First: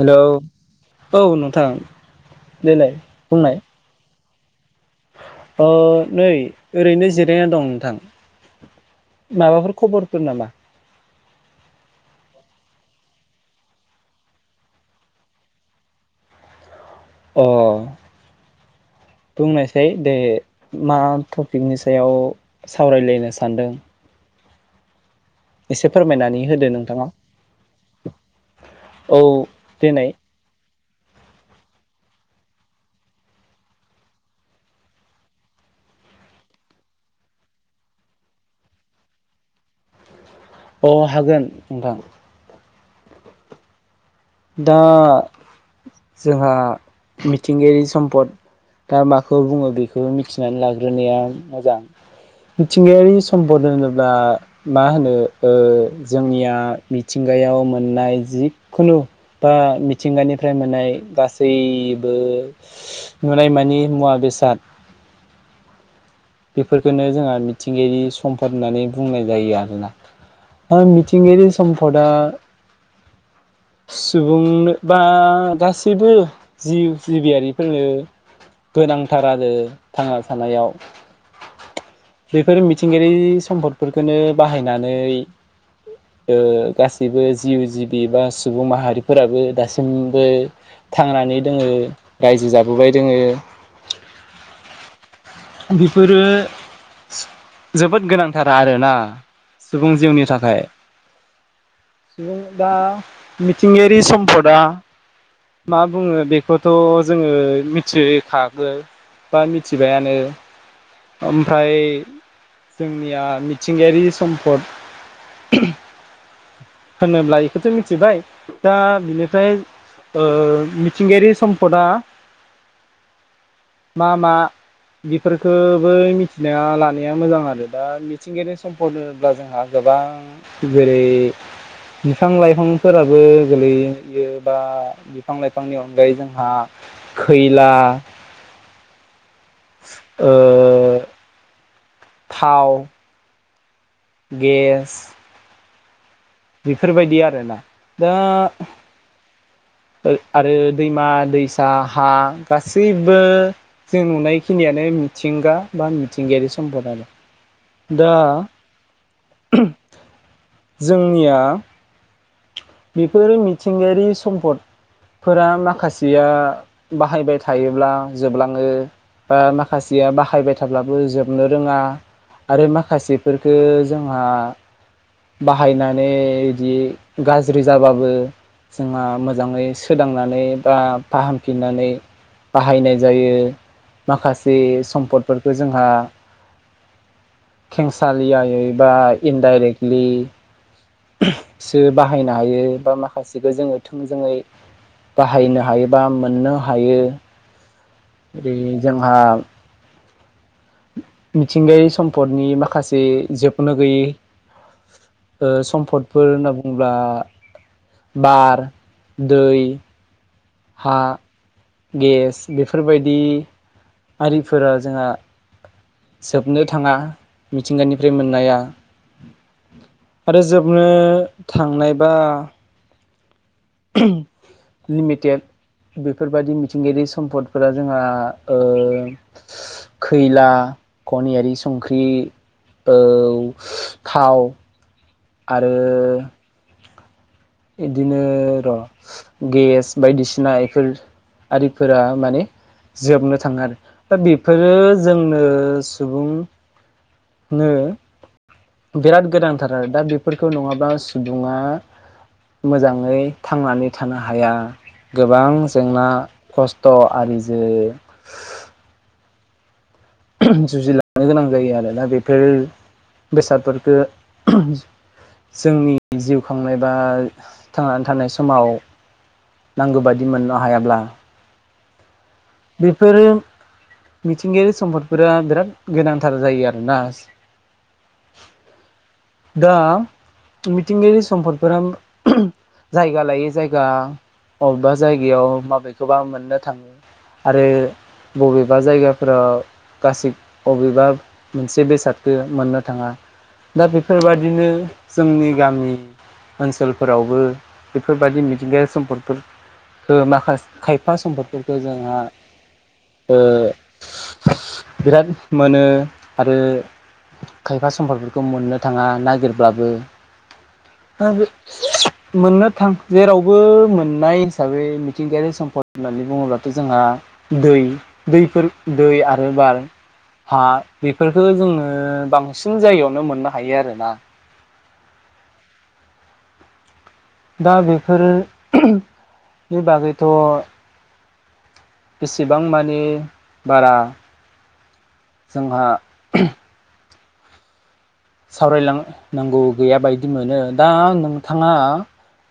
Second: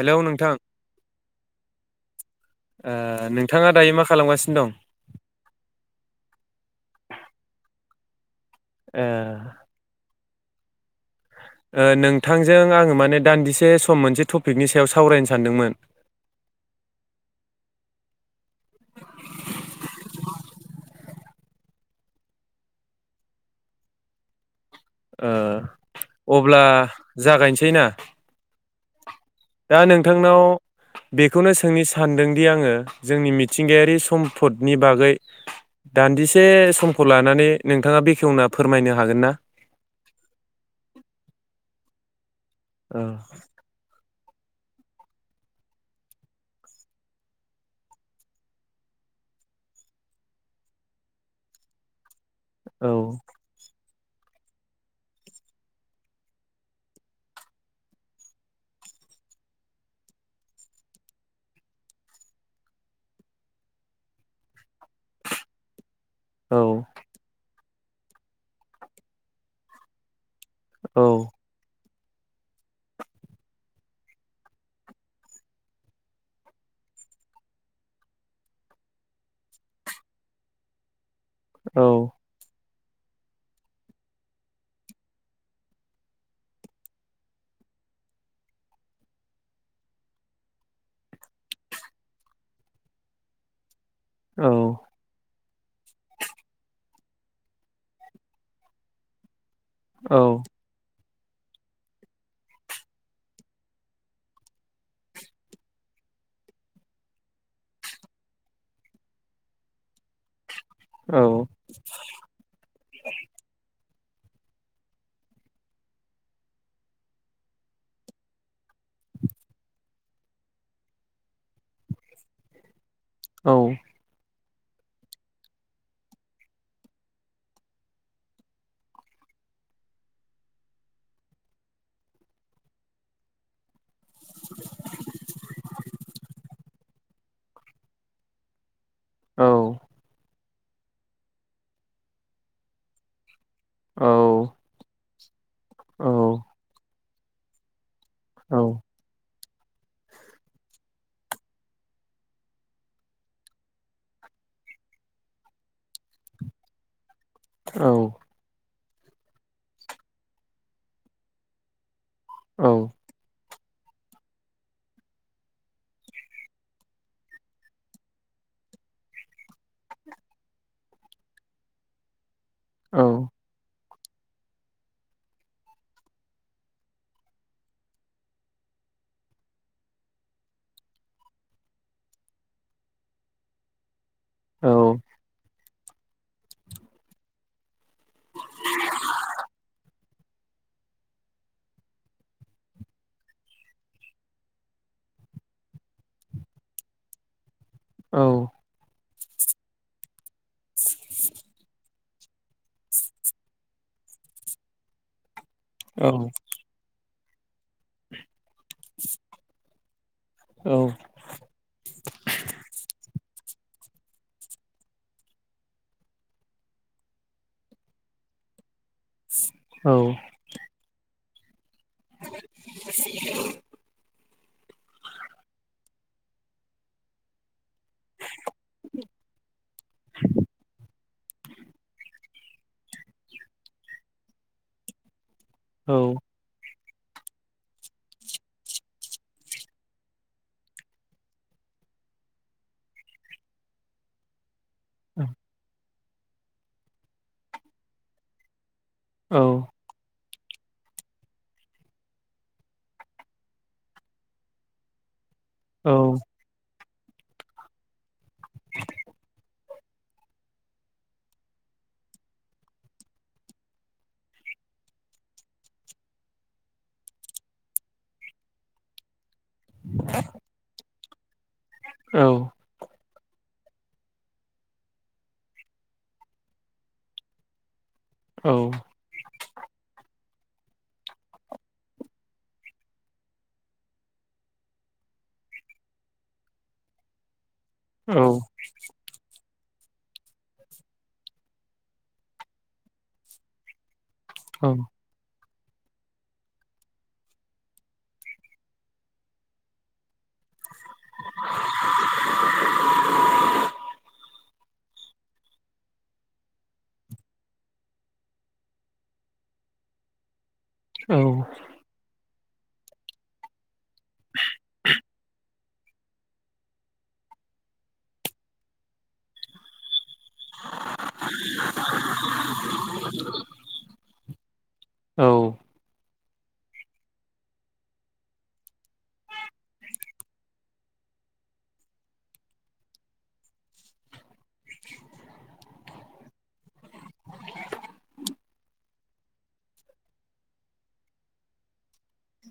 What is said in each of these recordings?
Hello औ नोंथां ओ देलाय बुंनाय। नोंथाङा दायो मा खालामगासिनो दं? ओ नै ओरैनो जिरायना दं नोंथां। ओ माबाफोर खबरफोर नामा? ओ नोंथांजों आङो माने दान्दिसे सम मोनसे टपिकनि सायाव सावरायनो सानदोंमोन। अ' बुंनायसाय दे मा थ' पिकनि सायाव सावरायलायनो सानदों। एसे ओ फोरमायनानै अब्ला होदो नोंथाङा जागायनोसै ना? औ दा देनाय नोंथांनाव बेखौनो सोंनि सानदोंदि आङो जोंनि मिथिंगायारि सम्फदनि बागै दान्दिसे समखौ लानानै नोंथाङा बेखेवना फोरमायनो हागोन ना? अ' हागोन नोंथां। ओ दा जोंहा मिथिंगायारि सम्पद दा माखौ बुङो? बेखौ मिथिनानै लाग्रोनाया मोजां। औ मिथिंगायारि सम्पद होनो बा मा होनो ओ जोंनिया मिथिंगायाव मोननाय जिखुनु बा मिथिंगानिफ्राय मोननाय गासैबो नुनायमानि मुवा बेसाद औ बेफोरखोनो जोंहा मिथिंगायारि सम्पद होननानै बुंनाय जायो आरोना। ओह औ मिथिंगायारि सम्पद खदा सुबुंनो बा गासैबो जिउ जिबियारिफोरनो गोनांथार आरो थांना थानायाव औ बेफोर मिथिंगायारि सम्पदफोरखौनो बाहायनानै ओ गासैबो जिउ जिबि बा सुबुं माहारिफोराबो दासिमबो थांनानै दोङो रायजो जाबोबाय दङो औ बेफोरो जोबोद गोनांथार आरोना सुबुं औ जिउनि थाखाय सुबुं दा मिथिंगायारि सम्पदा मा बुङो बेखौथ' जोङो मिथिखागो बा मिथिबायानो औ ओमफ्राय जोंनिया मिथिंगायारि सम्पद होनोब्ला बेखौथो मिथिबाय दा बिनिफ्राय ओ मिथिंगायारि सम्पद आ औ मा मा बेफोरखौ बै मिथिना लानाया मोजां आरो दा मिथिंगायारि सम्पनोब्ला जोंहा गोबां जेरै बिफां लाइफांफोराबो गोलैयो बा बिफां लाइफांनि अनगायै जोंहा खैला औ ओ थाव गेस औ बेफोरबायदि आरोना दा आरो दैमा दैसा हा गासैबो जों नुनायखिनियानो मिथिंगा बा मिथिंगायारि सम्पदानो दा औ जोंनिया औ बेफोरो मि मिथिंगायारि सम्पदफोरा माखासेया बाहायबाय थायोब्ला जोबलाङो बा माखासेया बाहायबाय थाब्लाबो जोबनो रोङा आरो औ माखासेफोरखो जों बाहनानै बिदि गा ज्रि जाबाबो जोंहा मोजाङै सोदांनानै बा फाहामफिननानै बाहायनाय जायो माखासे सम्पदफोरखौ जोंहा खेंसालियायै एबा इनडायरेखलि सो बाहायनो हायो बा माखासेखौ जोङो थोंजोङै बाहायनो हायो बा मोननो हायो। [inaudible] बा मिथिंगायारि सम्पदनि माखासे जोबनो गैयै सम्दफोर होनना बुं बार, दै हा, गेस बेफोरबायदि आरिफोरा जोंहा जोबनो थाङा मिथिंगानिफ्राय मोननाया आरो जोबनो थांनायबा [inaudible] लिमिटेड बेफोरबादि मिथिंगायारि सम्पदफोरा जोंहा ओ खैला, खनियारि संख्रि, औ थाव आरो इदिनो र' गेस बायदिसिना बेफोर आरिफोरा माने जोबनो थाङो आरो दा बे बेफोरो जोंनो सुबुं नो बिराद गोनांथार आरो दा बिफ फोरखौ नङाब्ला सुबुङा मोजाङै थांनानै थानो हाया। गोबां जेंना खस थ' आरिजों जुजिलांनो गोनां जायो आरोना बेफोर बेसादफोरखो जोंनि जिउ खांनाय बा थांनानै थानाय समाव नांगौ बायदि मोननो हायाब्ला औ बेफोरो मिथिंगायारि सम्पदफोरा बिराद गोनांथार जायो आरोना औ दा मिथिंगायारि सम्पदफोरा जायगा लायै जायगा अबेबा जायगायाव माबेखौबा मोननो थाङो आरो बबेबा जायगाफोराव गासि अबेबा मोनसे बेसादखौ मोननो थाङा दा बे फोरबायदिनो जोंनि गामि ओनसोलफोरावबो बेफोरबायदि मिथिंगायारि सम्फदफोरखो माखासे खायफा सम्फदफोरखो जोंहा बिराद मोनो आरो खायफा सम्फदफोरखौ मोननो थाङा नागिरब्लाबो [unintelligible] मोननो थां जेरावबो मोननाय हिसाबै मिथिंगायारि सम्पद होननानै बुङोब्लाथ' जोंहा दै दैफोर दै आरो बार हा बेफोरफोरखो जोङो बांसिन जायगायावनो मोननो हा बा औ दा बेफोरनि बागैथ' बेसेबां मानि बारा जोंहा सावरायलांनांगौ गैया बायदि मोनो दा नोंथाङा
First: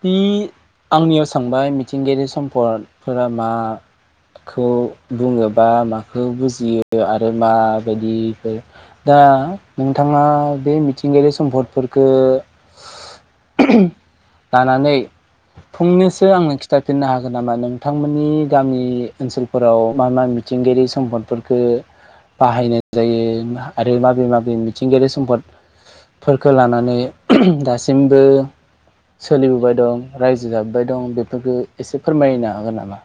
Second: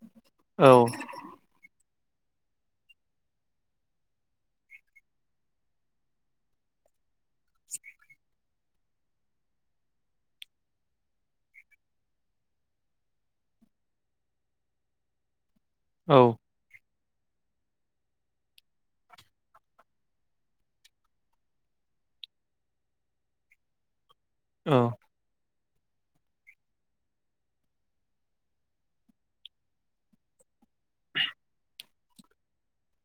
दि आंनियाव सोंबाय मिथिंगायारि सम्पदफोरा माखौ बुङोबा माखौ बुजियो आरो माबायदिफोर दा नोंथाङा बे मिथिंगायारि सम्पदफोरखो लानानै फुंनैसो आंनो खिथा‌ [unintelligible] हागोन नामा? नोंथांमोननि गामि ओनसोलफोराव मा मा मिथिंगायारि सम्पदफोरखो बाहायनाय जायो? आरो मा बे माबे मिथिंगायारि सम्पद फोरखो लानानै दासिमबो सोलिबोबाय दं रायजो जाबोबाय दं बेफोरखौ एसे फोरमायनो हागोन नामा?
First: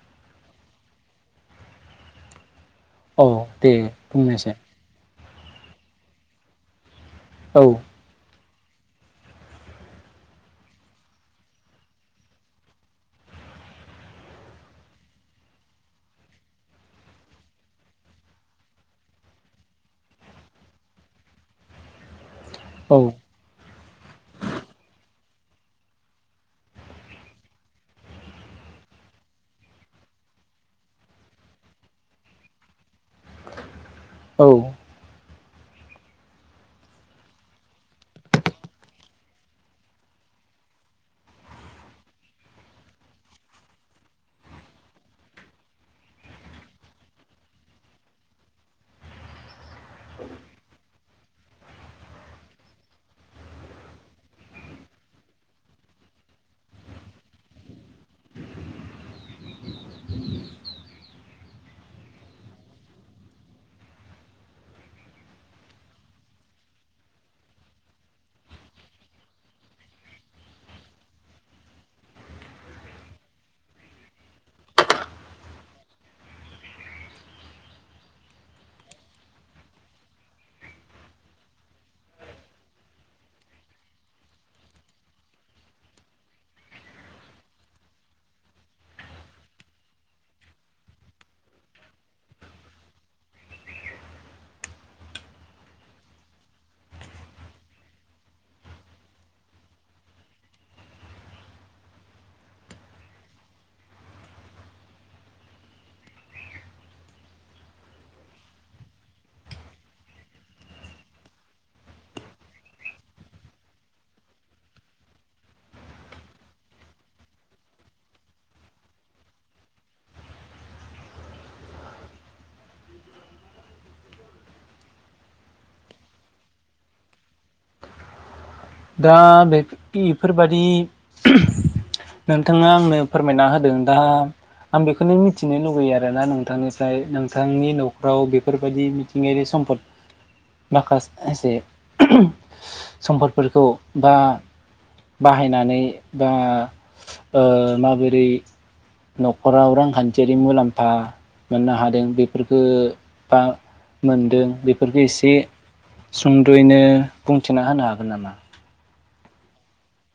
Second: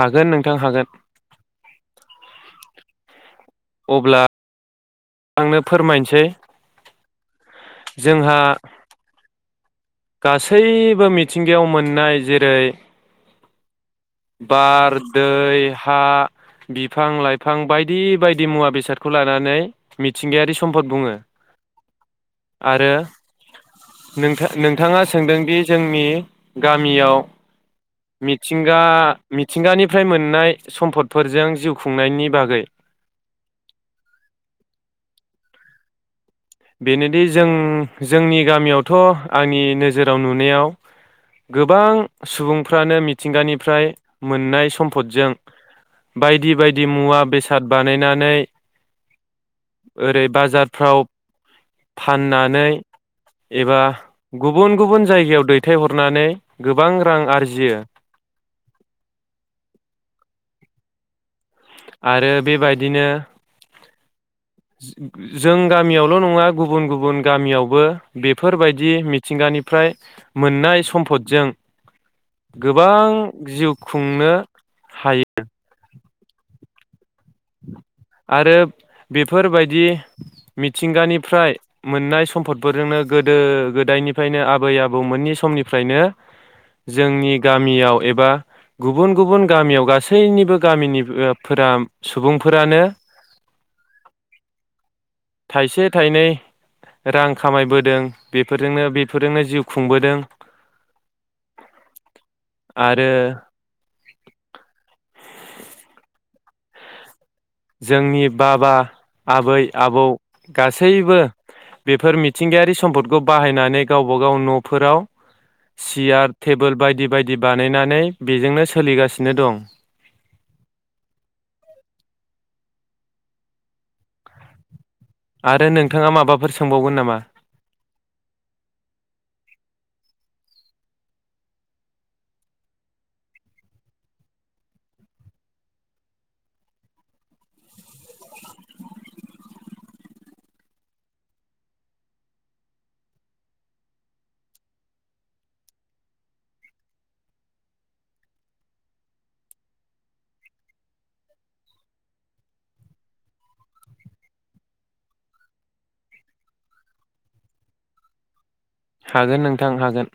हागोन नोंथां हागोन। औ दे अब्ला बुंनायसाय। आंनो फोरमायनोसै। औ जोंहा गासैबो मिथिंगायाव मोननाय जेरै बार, दै, हा बिफां-लाइफां बायदि बायदि मुवा बेसादखौ लानानै मिथिंगायारि सम्पद बुंङो। आरो औ नोंथा -नोंथाङा सोंदोंदि जोंनि गामियाव मिथिं गा मिथिंगानिफ्राय मोननाय सम्पदफोरजों जिउ खुंनायनि बागै। औ बेनोदि जों जोंनि गामियावथ' आंनि नोजोराव नुनायाव गोबां सुबुंफ्रानो मिथिंगानिफ्राय मोननाय सम्फदजों बायदि बायदि मुवा बेसाद बानायनानै ओरै बाजारफ्राव फाननानै एबा गुबुन गुबुन जायगायाव दैथायहरनानै गोबां रां आरजियो। आरो बेबायदिनो जों गामियावल' नंङा गुबुन गुबुन गामियावबो बेफोरबायदि मिथिंगानिफ्राय मोननाय सम्फदजों गोबां जिउ खुंनो हायो। आरो बेफोरबायदि मिथिंगानिफ्राय मोननाय सम्फदफोरजोंनो गोदो गोदायनिफ्रायनो आबै आबौ मोननि समनिफ्रायनो जोंनि गामियाव एबा गुबुन गुबुन गामियाव गासैनिबो गामिनिफोरा सुबुंफोरानो थाइसे थाइनै रां खामायबोदों बेफोरजोंनो बेफोरजोंनो जिउ खुंबोदों आरो जोंनि बाबा आबै आबौ गासैबो बेफोर मिथिंगायारि सम्पदखौ बाहायनानै गावबा गाव न'फोराव सियार थेबोल बायदि बायदि बानायनानै बेजोंनो सोलिगासिनो दं। आरो नोंथाङा माबाफोर सोंबावगोन नामा? दा बेफ इफोबादि नोंथाङा आंनो फोरमायना होदों। दा आं बेखौनो मिथिनो लुगैयो आरो ना नोंथांनिफ्राय। नोंथांनि न'खराव बेफोरबायदि मिथिंगायारि सम्फद माखासे सम्फद फोरखौ बा बाहायनानै बा ओ माबोरै न'खराव रांखान्थियारि मुलाम्फा मोननो हादों बेफोरखो बा मोनदों बेफोरखो एसे सुंद'यैनो बुंथिना होनो हागोन नामा? हागोन नोंथां हागोन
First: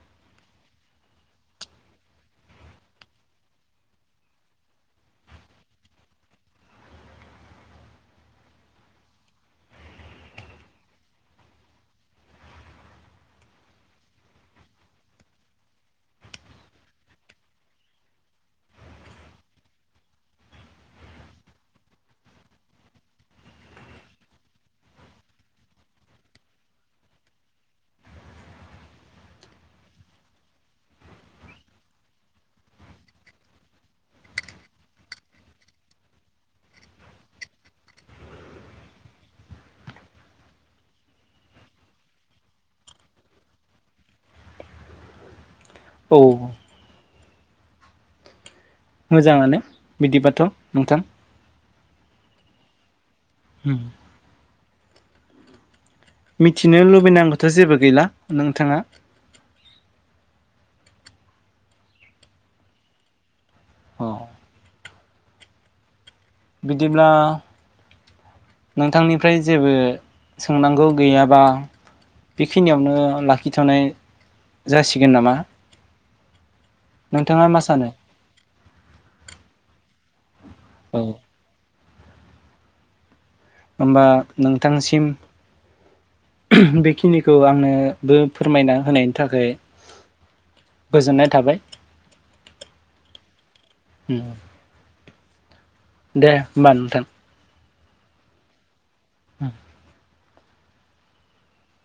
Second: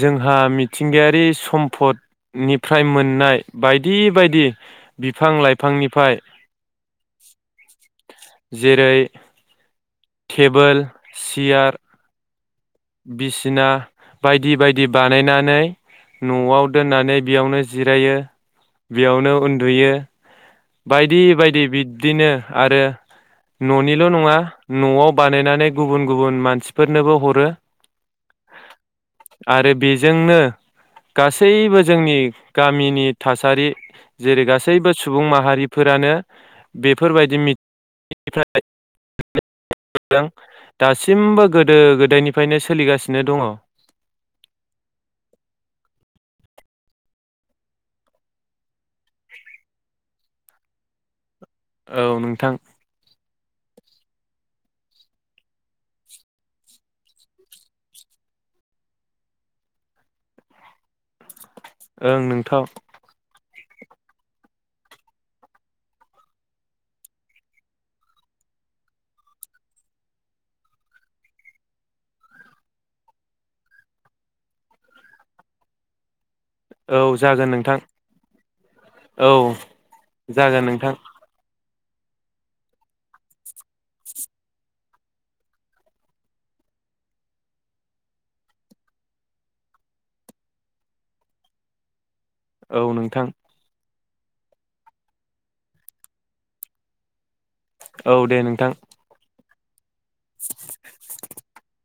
।जोंहा मिथिंगायारि सम्फदनिफ्राय मोननाय बायदि बायदि बिफां लाइफांनिफाय जेरै थेबोल सियार बिसिना बायदि बायदि बानायनानै न'आव दोननानै बेयावनो जिरायो बेयावनो उन्दुयो बायदि बायदि बिब्दिनो आरो न'निल' नङा न'आव बानायनानै गुबुन गुबुन मानसिफोरनोबो हरो। आरो बेजोंनो गासैबो जोंनि गामिनि थासारि जेरै गासैबो सुबुं माहारिफोरानो बेफोरबायदिनिफ्राय [unintelligible] दासिमबो गोदो गोदायनि फ्रायनो सोलिगासिनो दङ'। औ मोजाङानो। बिदिबाथ' नोंथां। औ नोंथां। उम मिथिनो लुबैनांगौथ' जेबो गैला नोंथाङा। ओं नोंथाव औ बिदिब्ला नोंथांनिफ्राय जेबो सोंनांगौ गैयाबा बेखिनियावनो लाखिथ'नाय जासिगोन नामा? औ नोंथाङा जागोन मा नोंथां सानो औ। जागोन नोंथां। औ होमबा नोंथांसिम बेखिनिखौ आंनोबो फोरमायना होनायनि थाखै गोजोननाय थाबाय। औ नोंथां। उम दे होमबा नोंथां औ दे नोंथां [inaudible] [inaudible]